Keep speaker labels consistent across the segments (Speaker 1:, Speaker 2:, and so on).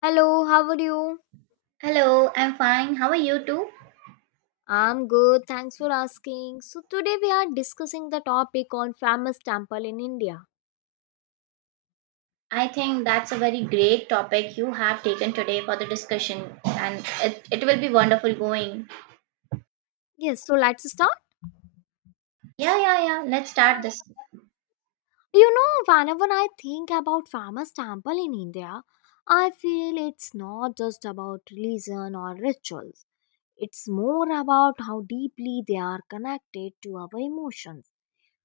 Speaker 1: Hello, how are you?
Speaker 2: Hello, I'm fine. How are you too?
Speaker 1: I'm good, thanks for asking. So, today we are discussing the topic on famous temple in India.
Speaker 2: I think that's a very great topic you have taken today for the discussion, and it will be wonderful going.
Speaker 1: Yes, so let's start.
Speaker 2: Yeah. Let's start this.
Speaker 1: You know, whenever I think about famous temple in India, I feel it's not just about religion or rituals. It's more about how deeply they are connected to our emotions.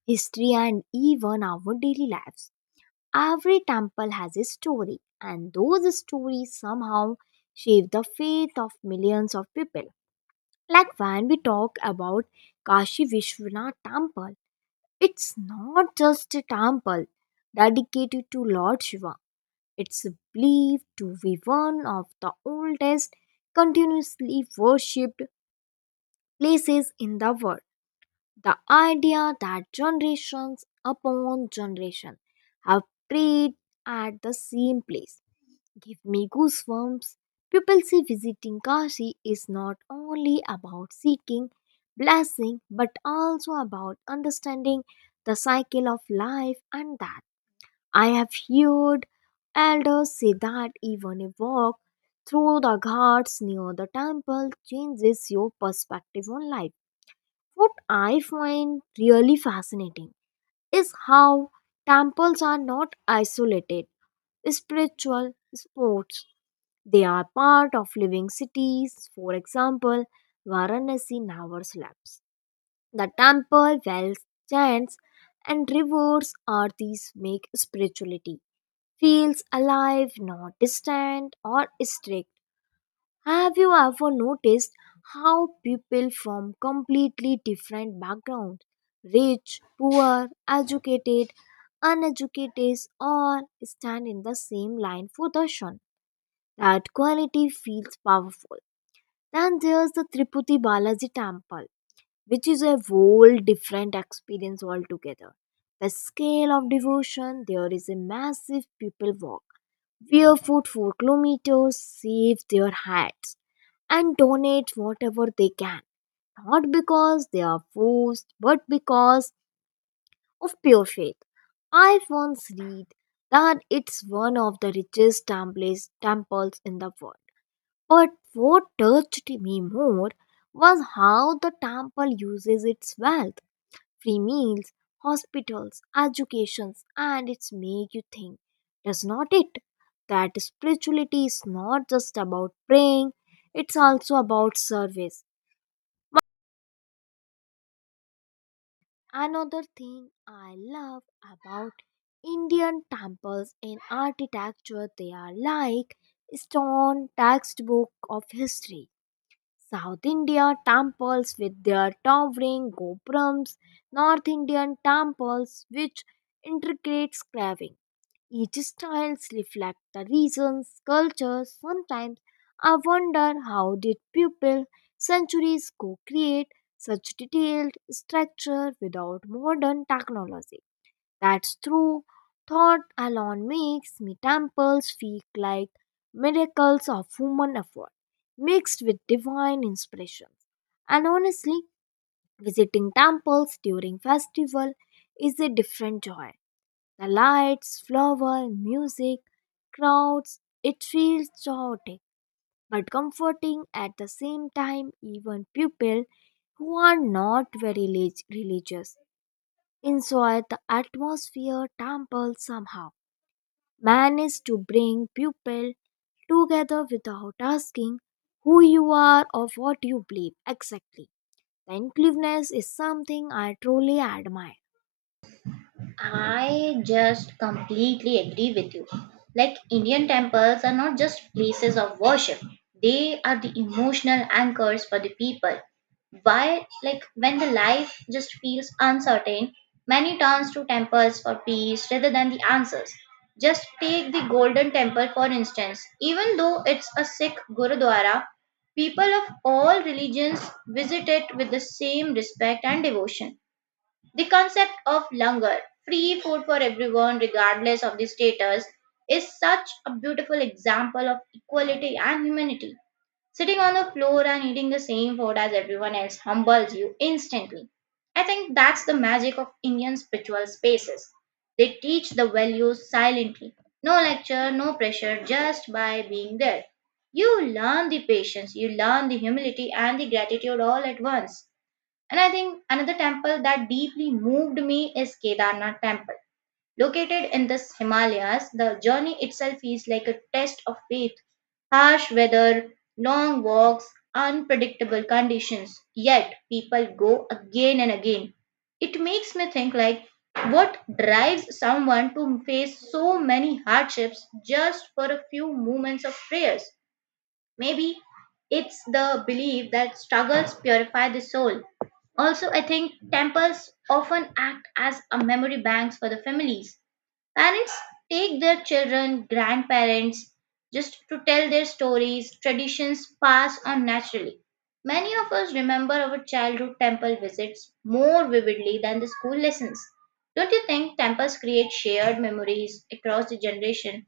Speaker 1: History, and even our daily lives. Every temple has a story, and those stories somehow shape the faith of millions of people. Like when we talk about Kashi Vishwanath Temple, it's not just a temple dedicated to Lord Shiva, it's believed to be one of the oldest continuously worshipped places in the world. The idea that generations upon generation have prayed at the same place give me goosebumps. People say visiting Kashi is not only about seeking blessing but also about understanding the cycle of life, and that I have heard elders say that even a walk through the ghats near the temple changes your perspective on life. What I find really fascinating is how temples are not isolated spiritual sports. They are part of living cities. For example, Varanasi never sleeps. The temple wells, chants, and rivers these make spirituality feels alive, not distant or strict. Have you ever noticed how people from completely different backgrounds, rich, poor, educated, uneducated, all stand in the same line for darshan? That quality feels powerful. Then there's the Triputi Balaji temple, which is a whole different experience altogether. The scale of devotion there is a massive people walk Wear food for kilometers, save their hats, and donate whatever they can. Not because they are forced, but because of pure faith. I once read that it's one of the richest temples in the world. But what touched me more was how the temple uses its wealth free meals, hospitals, educations, and it's make you think, does not it? That spirituality is not just about praying, it's also about service. Another thing I love about Indian temples in architecture, they are like stone textbook of history. South India temples with their towering gopurams, North Indian temples which intricate carving, each styles reflect the region's culture. Sometimes I wonder how did people centuries ago create such detailed structure without modern technology. That's true. Thought alone makes me temples feel like miracles of human effort mixed with divine inspirations. And honestly, visiting temples during festival is a different joy. The lights, flower, music, crowds, it feels chaotic but comforting at the same time. Even people who are not very religious enjoy the atmosphere temple somehow. Manage to bring people together without asking who you are or what you believe exactly. The inclusiveness is something I truly admire.
Speaker 2: I just completely agree with you. Like Indian temples are not just places of worship, they are the emotional anchors for the people. Why, like, when the life just feels uncertain, many turns to temples for peace rather than the answers. Just take the Golden Temple for instance. Even though it's a Sikh Gurudwara, people of all religions visit it with the same respect and devotion. The concept of langar, free food for everyone regardless of the status, is such a beautiful example of equality and humanity. Sitting on the floor and eating the same food as everyone else humbles you instantly. I think that's the magic of Indian spiritual spaces. They teach the values silently. No lecture, no pressure, just by being there. You learn the patience, you learn the humility and the gratitude all at once. And I think another temple that deeply moved me is Kedarnath temple. Located in the Himalayas, the journey itself is like a test of faith. Harsh weather, long walks, unpredictable conditions, yet people go again and again. It makes me think like what drives someone to face so many hardships just for a few moments of prayers? Maybe it's the belief that struggles purify the soul. Also, I think temples often act as a memory banks for the families. Parents take their children, grandparents, just to tell their stories, traditions pass on naturally. Many of us remember our childhood temple visits more vividly than the school lessons. Don't you think temples create shared memories across the generation,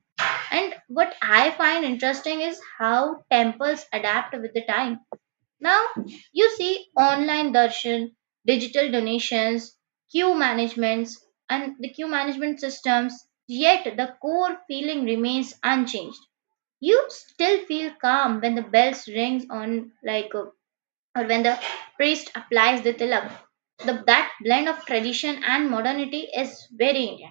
Speaker 2: and what I find interesting is how temples adapt with the time. Now, you see online darshan, digital donations, queue managements, and the queue management systems, yet the core feeling remains unchanged. You still feel calm when the bells rings on like or when the priest applies the tilak. That blend of tradition and modernity is very Indian.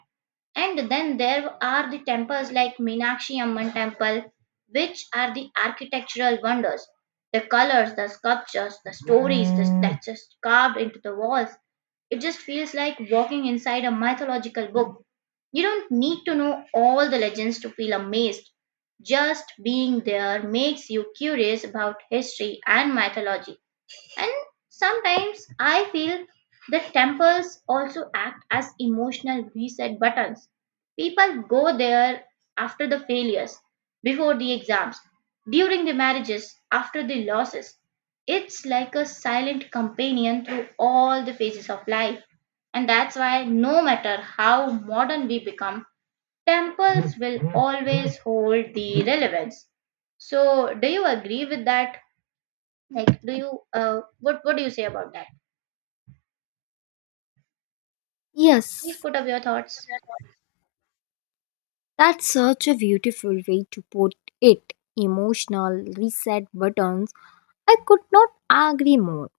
Speaker 2: And then there are the temples like Meenakshi Amman temple, which are the architectural wonders. The colors, the sculptures, that's just carved into the walls. It just feels like walking inside a mythological book. You don't need to know all the legends to feel amazed. Just being there makes you curious about history and mythology. And sometimes I feel that temples also act as emotional reset buttons. People go there after the failures, before the exams, during the marriages, after the losses. It's like a silent companion through all the phases of life. And that's why, no matter how modern we become, temples will always hold the relevance. So, do you agree with that? Like, what do you say about that? Please
Speaker 1: Yes,
Speaker 2: put up your thoughts.
Speaker 1: that's such a beautiful way to put it. Emotional reset buttons. I could not agree more.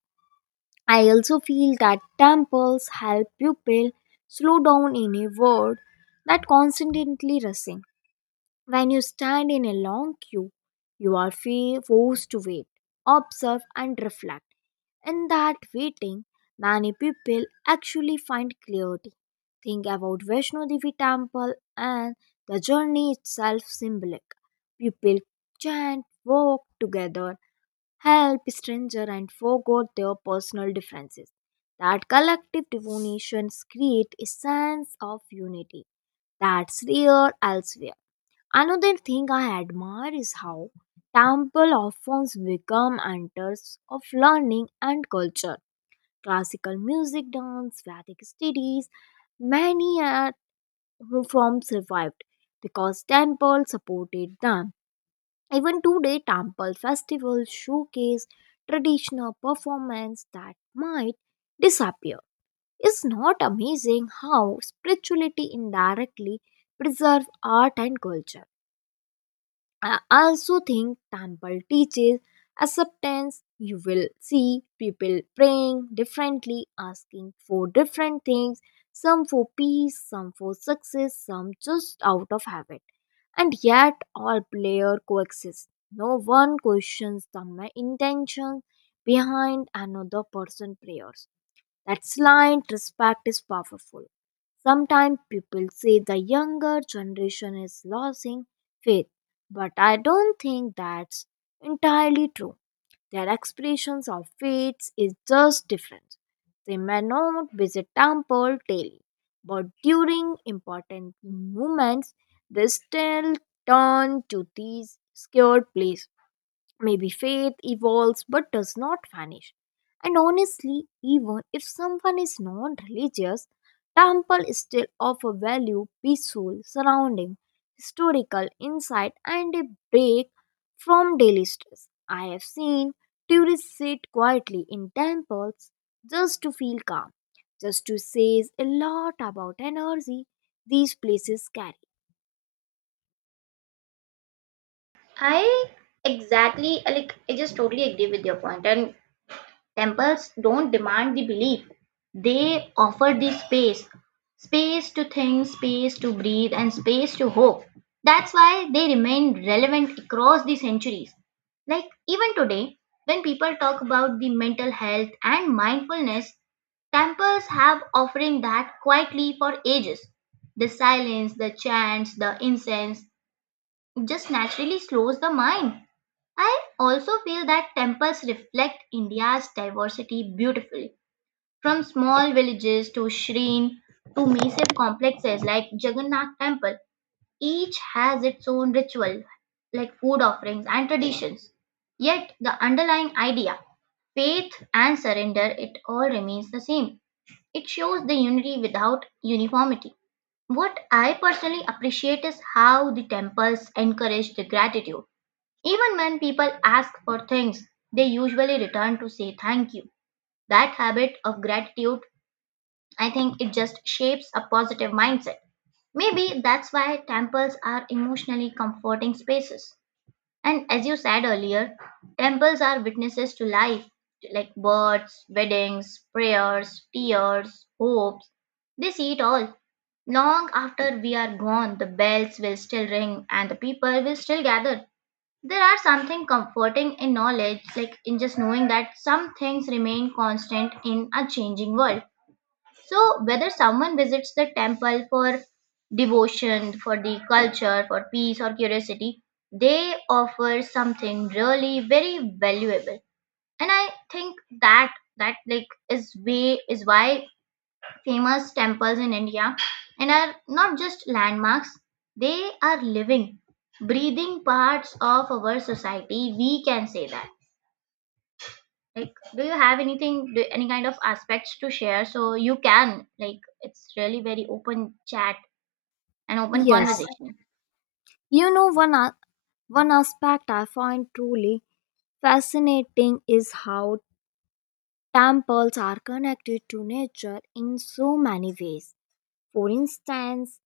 Speaker 1: I also feel that temples help people slow down in a world that constantly rushing. When you stand in a long queue, you are forced to wait, observe, and reflect. In that waiting, many people actually find clarity. Think about Vaishno Devi temple and the journey itself symbolic. People chant, walk together, help stranger and forget their personal differences. That collective devotion creates a sense of unity that's rare elsewhere. Another thing I admire is how temple often become centers of learning and culture. Classical music, dance, Vedic studies, many are who from survived because temple supported them. Even today, temple festivals showcase traditional performance that might disappear. It's not amazing how spirituality indirectly preserve art and culture. I also think temple teaches acceptance. You will see people praying differently, asking for different things, some for peace, some for success, some just out of habit. And yet all prayer coexist. No one questions the intention behind another person's prayers. That's line respect is powerful. Sometimes people say the younger generation is losing faith, but I don't think that's entirely true. Their expressions of faith is just different. They may not visit temple daily, but during important moments, they still turn to these scared places. Maybe faith evolves but does not vanish. And honestly, even if someone is non religious, temple still offer value, peaceful surrounding, historical insight, and a break from daily stress. I have seen tourists sit quietly in temples just to feel calm, just to says a lot about energy these places carry.
Speaker 2: I exactly like I just totally agree with your point. And temples don't demand the belief. They offer the space. Space to think, space to breathe, and space to hope. That's why they remain relevant across the centuries. Like even today, when people talk about the mental health and mindfulness, temples have offering that quietly for ages. The silence, the chants, the incense, just naturally slows the mind. I also feel that temples reflect India's diversity beautifully, from small villages to shrine to massive complexes like Jagannath Temple. Each has its own ritual, like food offerings and traditions. Yet the underlying idea, faith and surrender, it all remains the same. It shows the unity without uniformity. What I personally appreciate is how the temples encourage the gratitude, even when people ask for things, they usually return to say thank you. That habit of gratitude, I think it just shapes a positive mindset. Maybe that's why temples are emotionally comforting spaces. And as you said earlier, temples are witnesses to life, like births, weddings, prayers, tears, hopes. They see it all. Long after we are gone, the bells will still ring and the people will still gather. There are something comforting in knowledge, like in just knowing that some things remain constant in a changing world. So, whether someone visits the temple for devotion, for the culture, for peace, or curiosity, they offer something really very valuable. And I think that is why famous temples in India and are not just landmarks, they are living, breathing parts of our society. We can say that. Like, do you have anything, do, any kind of aspects to share? So you can, like, it's really very open chat and open
Speaker 1: Yes.
Speaker 2: conversation.
Speaker 1: You know, one aspect I find truly fascinating is how temples are connected to nature in so many ways. For instance,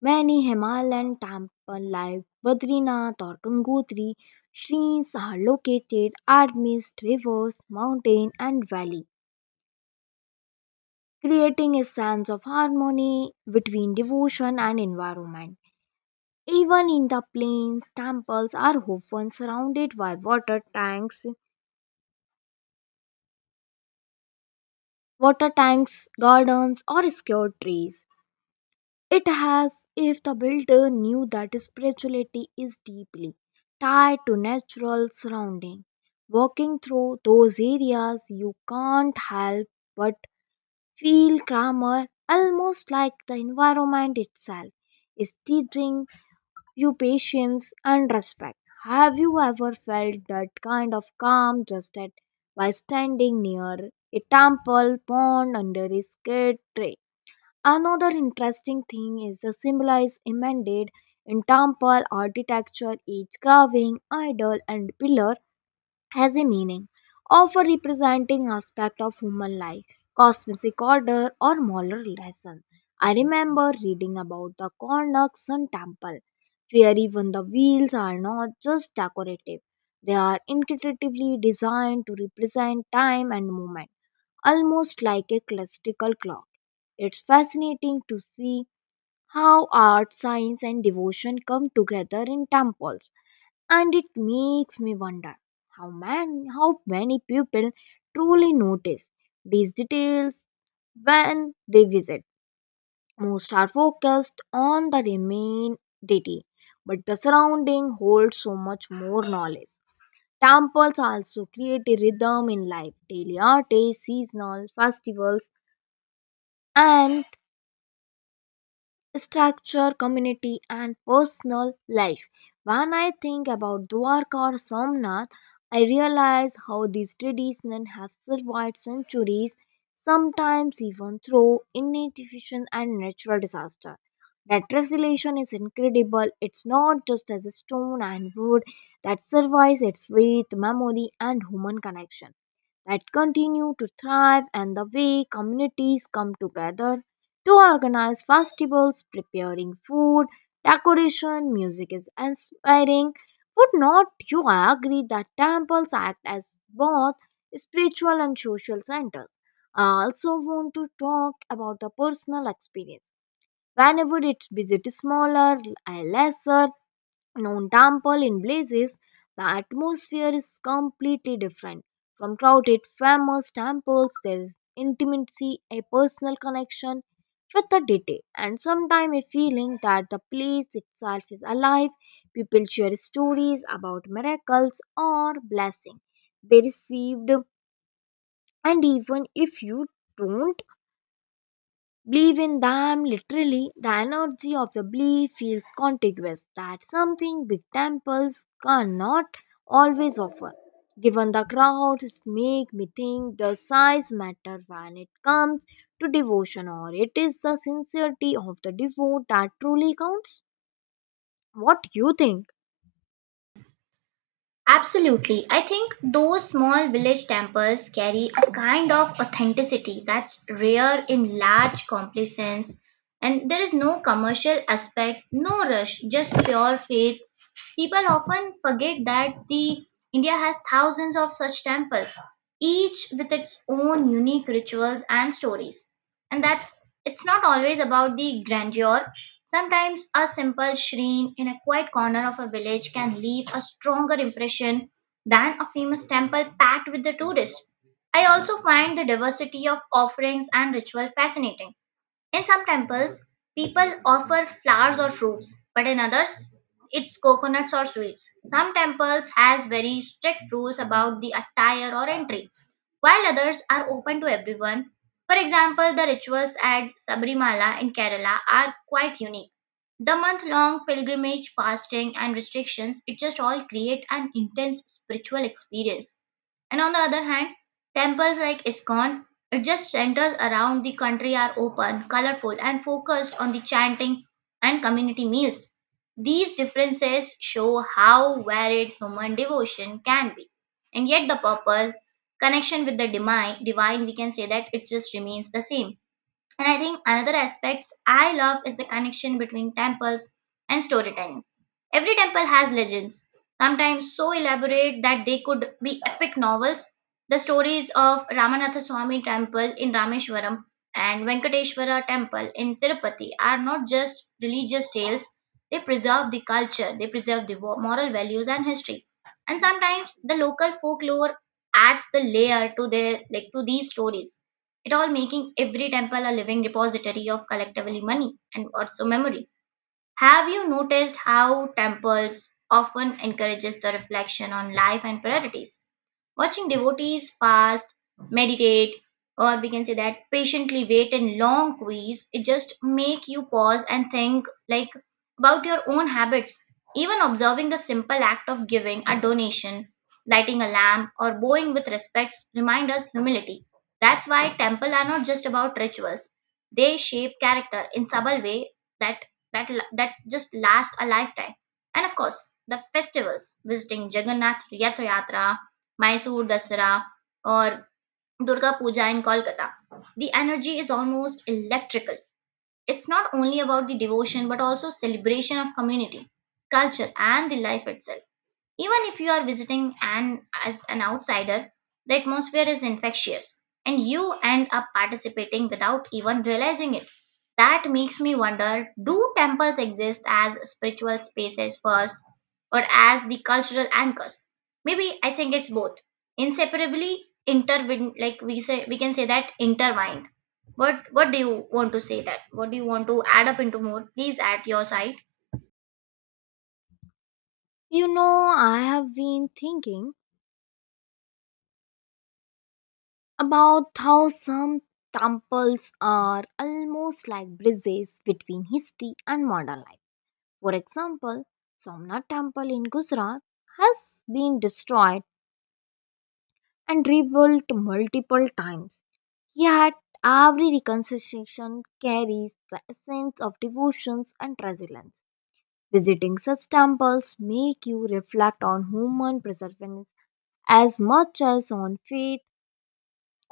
Speaker 1: many Himalayan temples like Badrinath or Gangotri shrines are located amidst rivers, mountain, and valley, creating a sense of harmony between devotion and environment. Even in the plains, temples are often surrounded by water tanks, gardens, or scared trees. It has, if the builder knew that spirituality is deeply tied to natural surrounding. Walking through those areas, you can't help but feel calmer, almost like the environment itself is teaching you patience and respect. Have you ever felt that kind of calm just at by standing near a temple pond under a shade tree? Another interesting thing is the symbolized embedded in temple architecture. Each carving, idol, and pillar has a meaning, often representing aspect of human life, cosmic order, or moral lesson. I remember reading about the Karnak Sun Temple, where even the wheels are not just decorative; they are intuitively designed to represent time and movement, almost like a classical clock. It's fascinating to see how art, science, and devotion come together in temples, and it makes me wonder how, man, how many people truly notice these details when they visit. Most are focused on the remain deity, but the surrounding holds so much more knowledge. Temples also create a rhythm in life. Daily artists, seasonal festivals, and structure community and personal life. When I think about Dwarka or Somnath, I realize how these traditions have survived centuries, sometimes even through inefficient and natural disaster. That resilience is incredible. It's not just as a stone and wood that survives, it's with memory and human connection that continue to thrive and the way communities come together to organize festivals, preparing food, decoration, music is inspiring. Would not you agree that temples act as both spiritual and social centers? I also want to talk about the personal experience. Whenever it's visit smaller, lesser, known temple in blazes, the atmosphere is completely different. From crowded, famous temples, there is intimacy, a personal connection with the deity, and sometimes a feeling that the place itself is alive. People share stories about miracles or blessings they received, and even if you don't believe in them literally, the energy of the belief feels contiguous. That's something big temples cannot always offer. Given the crowds, make me think the size matter when it comes to devotion, or it is the sincerity of the devote that truly counts. What you think?
Speaker 2: Absolutely. I think those small village temples carry a kind of authenticity that's rare in large complexes. And there is no commercial aspect, no rush, just pure faith. People often forget that the India has thousands of such temples, each with its own unique rituals and stories. And that's it's not always about the grandeur. Sometimes a simple shrine in a quiet corner of a village can leave a stronger impression than a famous temple packed with the tourists. I also find the diversity of offerings and ritual fascinating. In some temples, people offer flowers or fruits, but in others, it's coconuts or sweets. Some temples has very strict rules about the attire or entry, while others are open to everyone. For example, the rituals at Sabrimala in Kerala are quite unique, the month long pilgrimage, fasting, and restrictions, it just all create an intense spiritual experience. And on the other hand, temples like ISKCON, it just centers around the country are open, colorful, and focused on the chanting and community meals. These differences show how varied human devotion can be. And yet, the purpose, connection with the divine, we can say that it just remains the same. And I think another aspects I love is the connection between temples and storytelling. Every temple has legends, sometimes so elaborate that they could be epic novels. The stories of Ramanatha Swami temple in Rameshwaram and Venkateshwara temple in Tirupati are not just religious tales. They preserve the culture, they preserve the moral values and history. And sometimes the local folklore adds the layer to their like to these stories, it all making every temple a living repository of collectively money and also memory. Have you noticed how temples often encourages the reflection on life and priorities? Watching devotees fast, meditate, or we can say that patiently wait in long queues, it just make you pause and think like about your own habits. Even observing the simple act of giving a donation, lighting a lamp, or bowing with respect, remind us humility. That's why temple are not just about rituals; they shape character in subtle way that that that just last a lifetime. And of course, the festivals, visiting Jagannath Yatra, Mysore Dasara, or Durga Puja in Kolkata. The energy is almost electrical. It's not only about the devotion but also celebration of community, culture, and the life itself. Even if you are visiting and as an outsider, the atmosphere is infectious and you end up participating without even realizing it. That makes me wonder, do temples exist as spiritual spaces first or as the cultural anchors? Maybe I think it's both. Inseparably intertwined, like we can say that intertwined. What do you want to say that? What do you want to add up into more? Please add your side.
Speaker 1: You know, I have been thinking about how some temples are almost like bridges between history and modern life. For example, Somnath Temple in Gujarat has been destroyed and rebuilt multiple times. Yet, every reconstruction carries the essence of devotions and resilience. Visiting such temples make you reflect on human perseverance as much as on faith.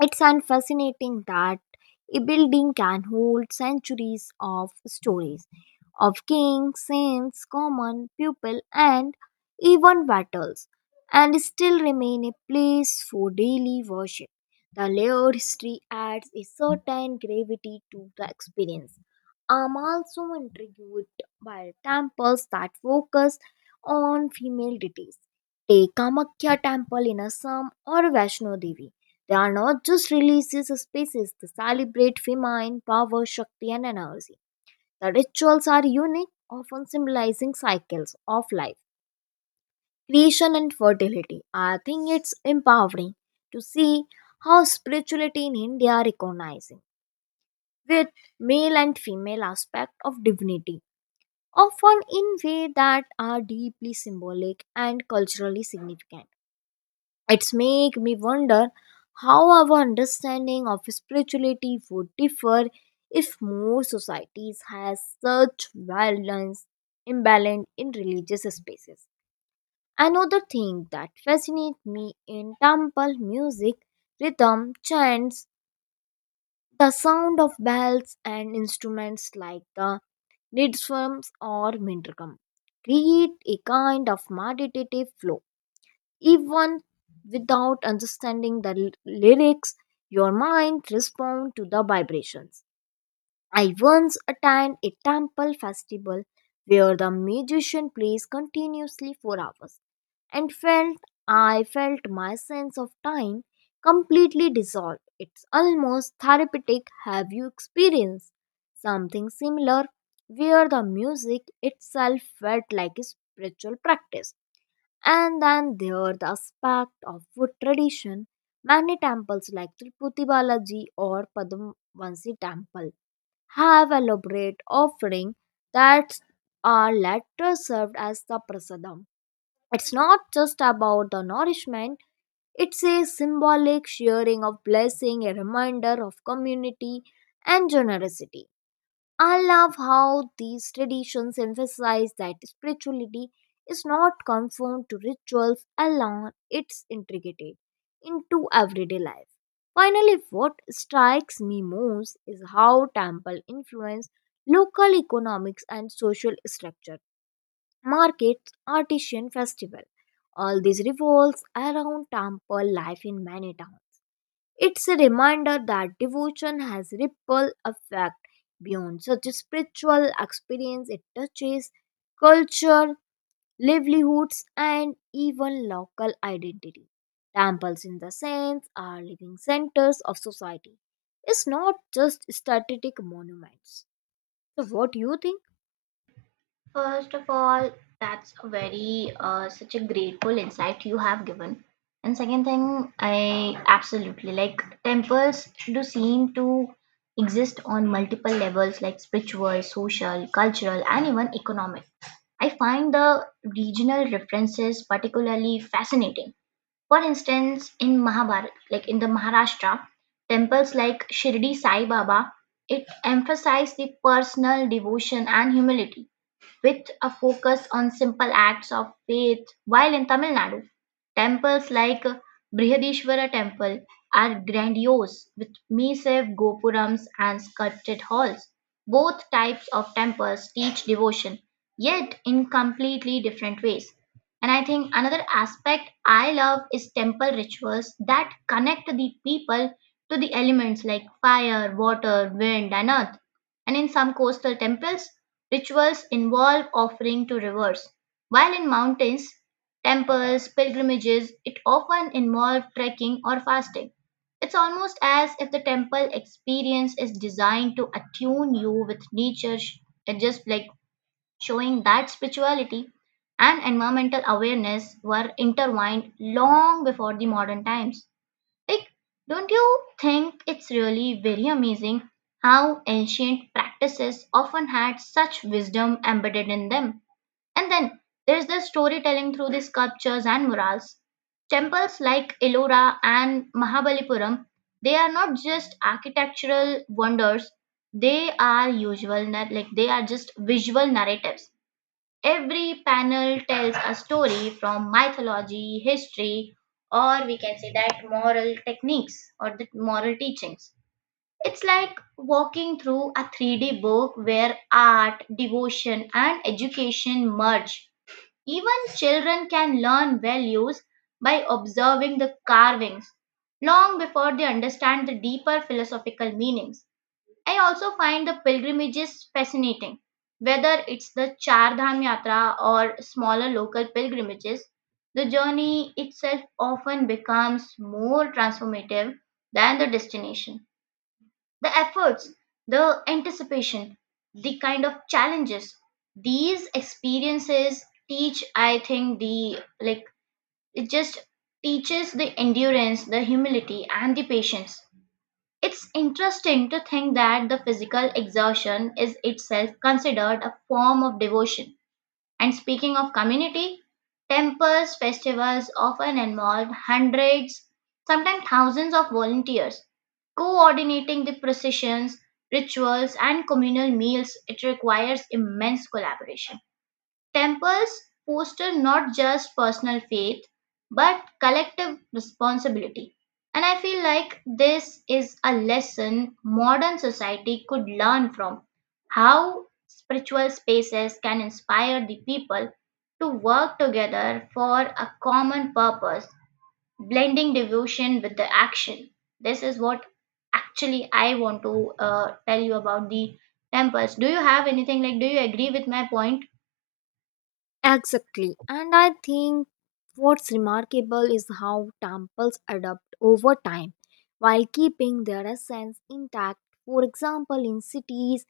Speaker 1: It's an fascinating that a building can hold centuries of stories of kings, saints, common people, and even battles, and still remain a place for daily worship. The layered history adds a certain gravity to the experience. I'm also intrigued by temples that focus on female deities. Take Kamakhya temple in Assam or Vaishno Devi, they are not just religious spaces, they celebrate feminine power, Shakti, and energy. The rituals are unique, often symbolizing cycles of life, creation, and fertility. I think it's empowering to see how spirituality in India are recognizing with male and female aspect of divinity, often in ways that are deeply symbolic and culturally significant. It's make me wonder how our understanding of spirituality would differ if more societies had such violence imbalance in religious spaces. Another thing that fascinates me in temple music, rhythm, chants, the sound of bells and instruments like the riddhums or mendrikam create a kind of meditative flow even without understanding the lyrics, your mind responds to the vibrations. I once attended a temple festival where the musician plays continuously for hours and felt I felt my sense of time completely dissolve. It's almost therapeutic. Have you experienced something similar where the music itself felt like a spiritual practice? And then there are the aspect of wood tradition. Many temples like Tirupati Balaji or Padmavansi temple have elaborate offering that are later served as the prasadam. It's not just about the nourishment, it's a symbolic sharing of blessing, a reminder of community and generosity. I love how these traditions emphasize that spirituality is not confined to rituals alone, it's integrated into everyday life. Finally, what strikes me most is how temple influence local economics and social structure markets, artisan festival. All these revolves around temple life in many towns. It's a reminder that devotion has ripple effect beyond such a spiritual experience. It touches culture, livelihoods, and even local identity. Temples, in the sense, are living centers of society. It's not just static monuments. So, what do you think?
Speaker 2: First of all, that's a very such a grateful insight you have given. And second thing, I absolutely like temples do seem to exist on multiple levels like spiritual, social, cultural, and even economic. I find the regional references particularly fascinating. For instance, in Mahabharata, like in the Maharashtra, temples like Shirdi Sai Baba, it emphasized the personal devotion and humility with a focus on simple acts of faith, while in Tamil Nadu, temples like Brihadishwara Temple are grandiose with massive gopurams and sculpted halls. Both types of temples teach devotion, yet in completely different ways. And I think another aspect I love is temple rituals that connect the people to the elements like fire, water, wind, and earth. And in some coastal temples, Rituals involve offering to rivers, while in mountains, temples, pilgrimages, it often involves trekking or fasting. It's almost as if the temple experience is designed to attune you with nature, and just like showing that spirituality and environmental awareness were intertwined long before the modern times. Like, don't you think it's really very amazing how ancient practices often had such wisdom embedded in them? And then there's the storytelling through the sculptures and murals. Temples like Ellora and Mahabalipuram, they are not just architectural wonders, they are usual, nar- like they are just visual narratives. Every panel tells a story from mythology, history, or we can say that moral techniques or the moral teachings. It's like walking through a 3D book where art, devotion, and education merge. Even children can learn values by observing the carvings long before they understand the deeper philosophical meanings. I also find the pilgrimages fascinating, whether it's the Char Dham Yatra or smaller local pilgrimages. The journey itself often becomes more transformative than the destination. The efforts, the anticipation, the kind of challenges these experiences teach, I think, the like it just teaches the endurance, the humility, and the patience. It's interesting to think that the physical exertion is itself considered a form of devotion. And speaking of community, temples, festivals often involve hundreds, sometimes thousands of volunteers coordinating the processions, rituals, and communal meals. It requires immense collaboration. Temples foster not just personal faith, but collective responsibility. And I feel like this is a lesson modern society could learn from, how spiritual spaces can inspire the people to work together for a common purpose, blending devotion with the action. This is what actually I want to tell you about the temples. Do you have anything like, do you agree with my point?
Speaker 1: Exactly. And I think what's remarkable is how temples adapt over time while keeping their essence intact. For example, in cities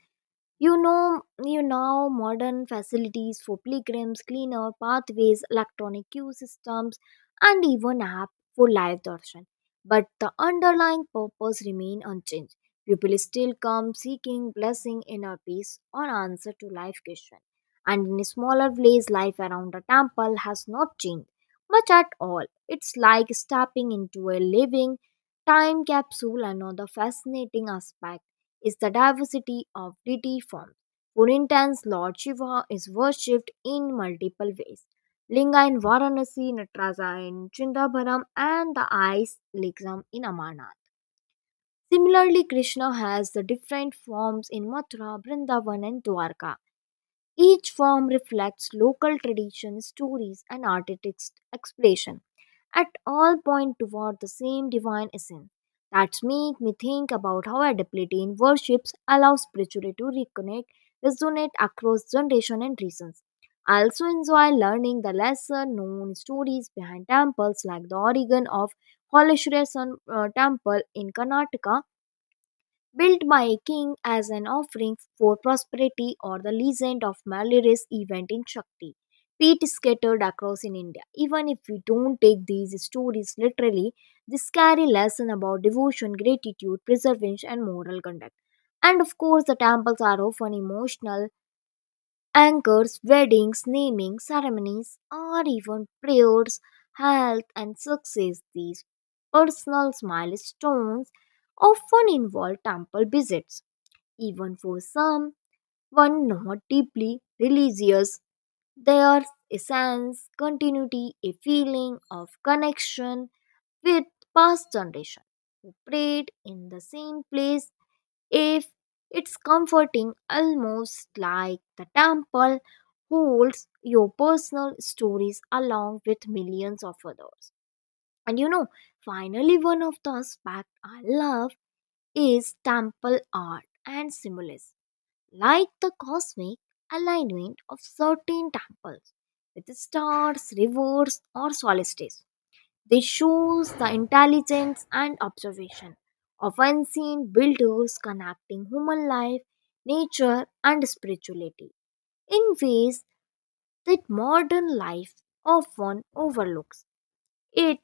Speaker 1: you know, you now modern facilities for pilgrims, cleaner pathways, electronic queue systems, and even app for live darshan. But the underlying purpose remain unchanged. People still come seeking blessing, inner peace, or answer to life question. And in a smaller place, life around the temple has not changed much at all. It's like stepping into a living time capsule. Another fascinating aspect is the diversity of deity forms. Purintan's Lord Shiva is worshipped in multiple ways. Linga in Varanasi, Natraja in Chindabharam, and the ice lingam in Amarnath. Similarly, Krishna has the different forms in Mathura, Vrindavan, and Dwarka. Each form reflects local traditions, stories, and artistic expression at all point toward the same divine essence. That make me think about how adaptability in worships allows spirituality to reconnect, resonate across generation and regions. I also enjoy learning the lesser known stories behind temples like the origin of Holeshwaran temple in Karnataka built by a king as an offering for prosperity, or the legend of Malarious event in Shakti. Peat is scattered across in India. Even if we don't take these stories literally, they carry lesson about devotion, gratitude, preservation, and moral conduct. And of course, the temples are often emotional. Anchors, weddings, naming ceremonies, or even prayers, health, and success. These personal milestones often involve temple visits, even for some, one not deeply religious, their essence, continuity, a feeling of connection with past generation who prayed in the same place. If it's comforting, almost like the temple holds your personal stories along with millions of others. And you know, finally, one of the aspects I love is temple art and symbolism like the cosmic alignment of certain temples with the stars, rivers, or solstices. They shows the intelligence and observation of unseen builders connecting human life, nature, and spirituality in ways that modern life often overlooks. It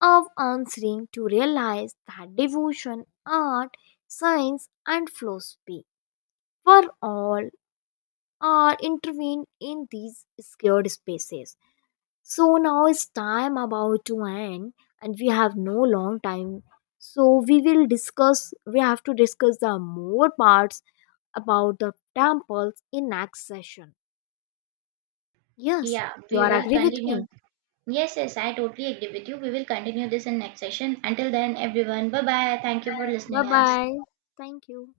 Speaker 1: of answering to realize that devotion, art, science, and philosophy were all or intervene in these scared spaces. So now is time about to end and we have no long time. So we have to discuss the more parts about the temples in next session. Yes,
Speaker 2: Yeah,
Speaker 1: you
Speaker 2: we
Speaker 1: are
Speaker 2: will
Speaker 1: agree with
Speaker 2: continue.
Speaker 1: me.
Speaker 2: Yes, yes, I totally agree with you. We will continue this in next session. Until then, everyone, bye bye. Thank you for listening
Speaker 1: Bye
Speaker 2: us.
Speaker 1: bye. Thank you.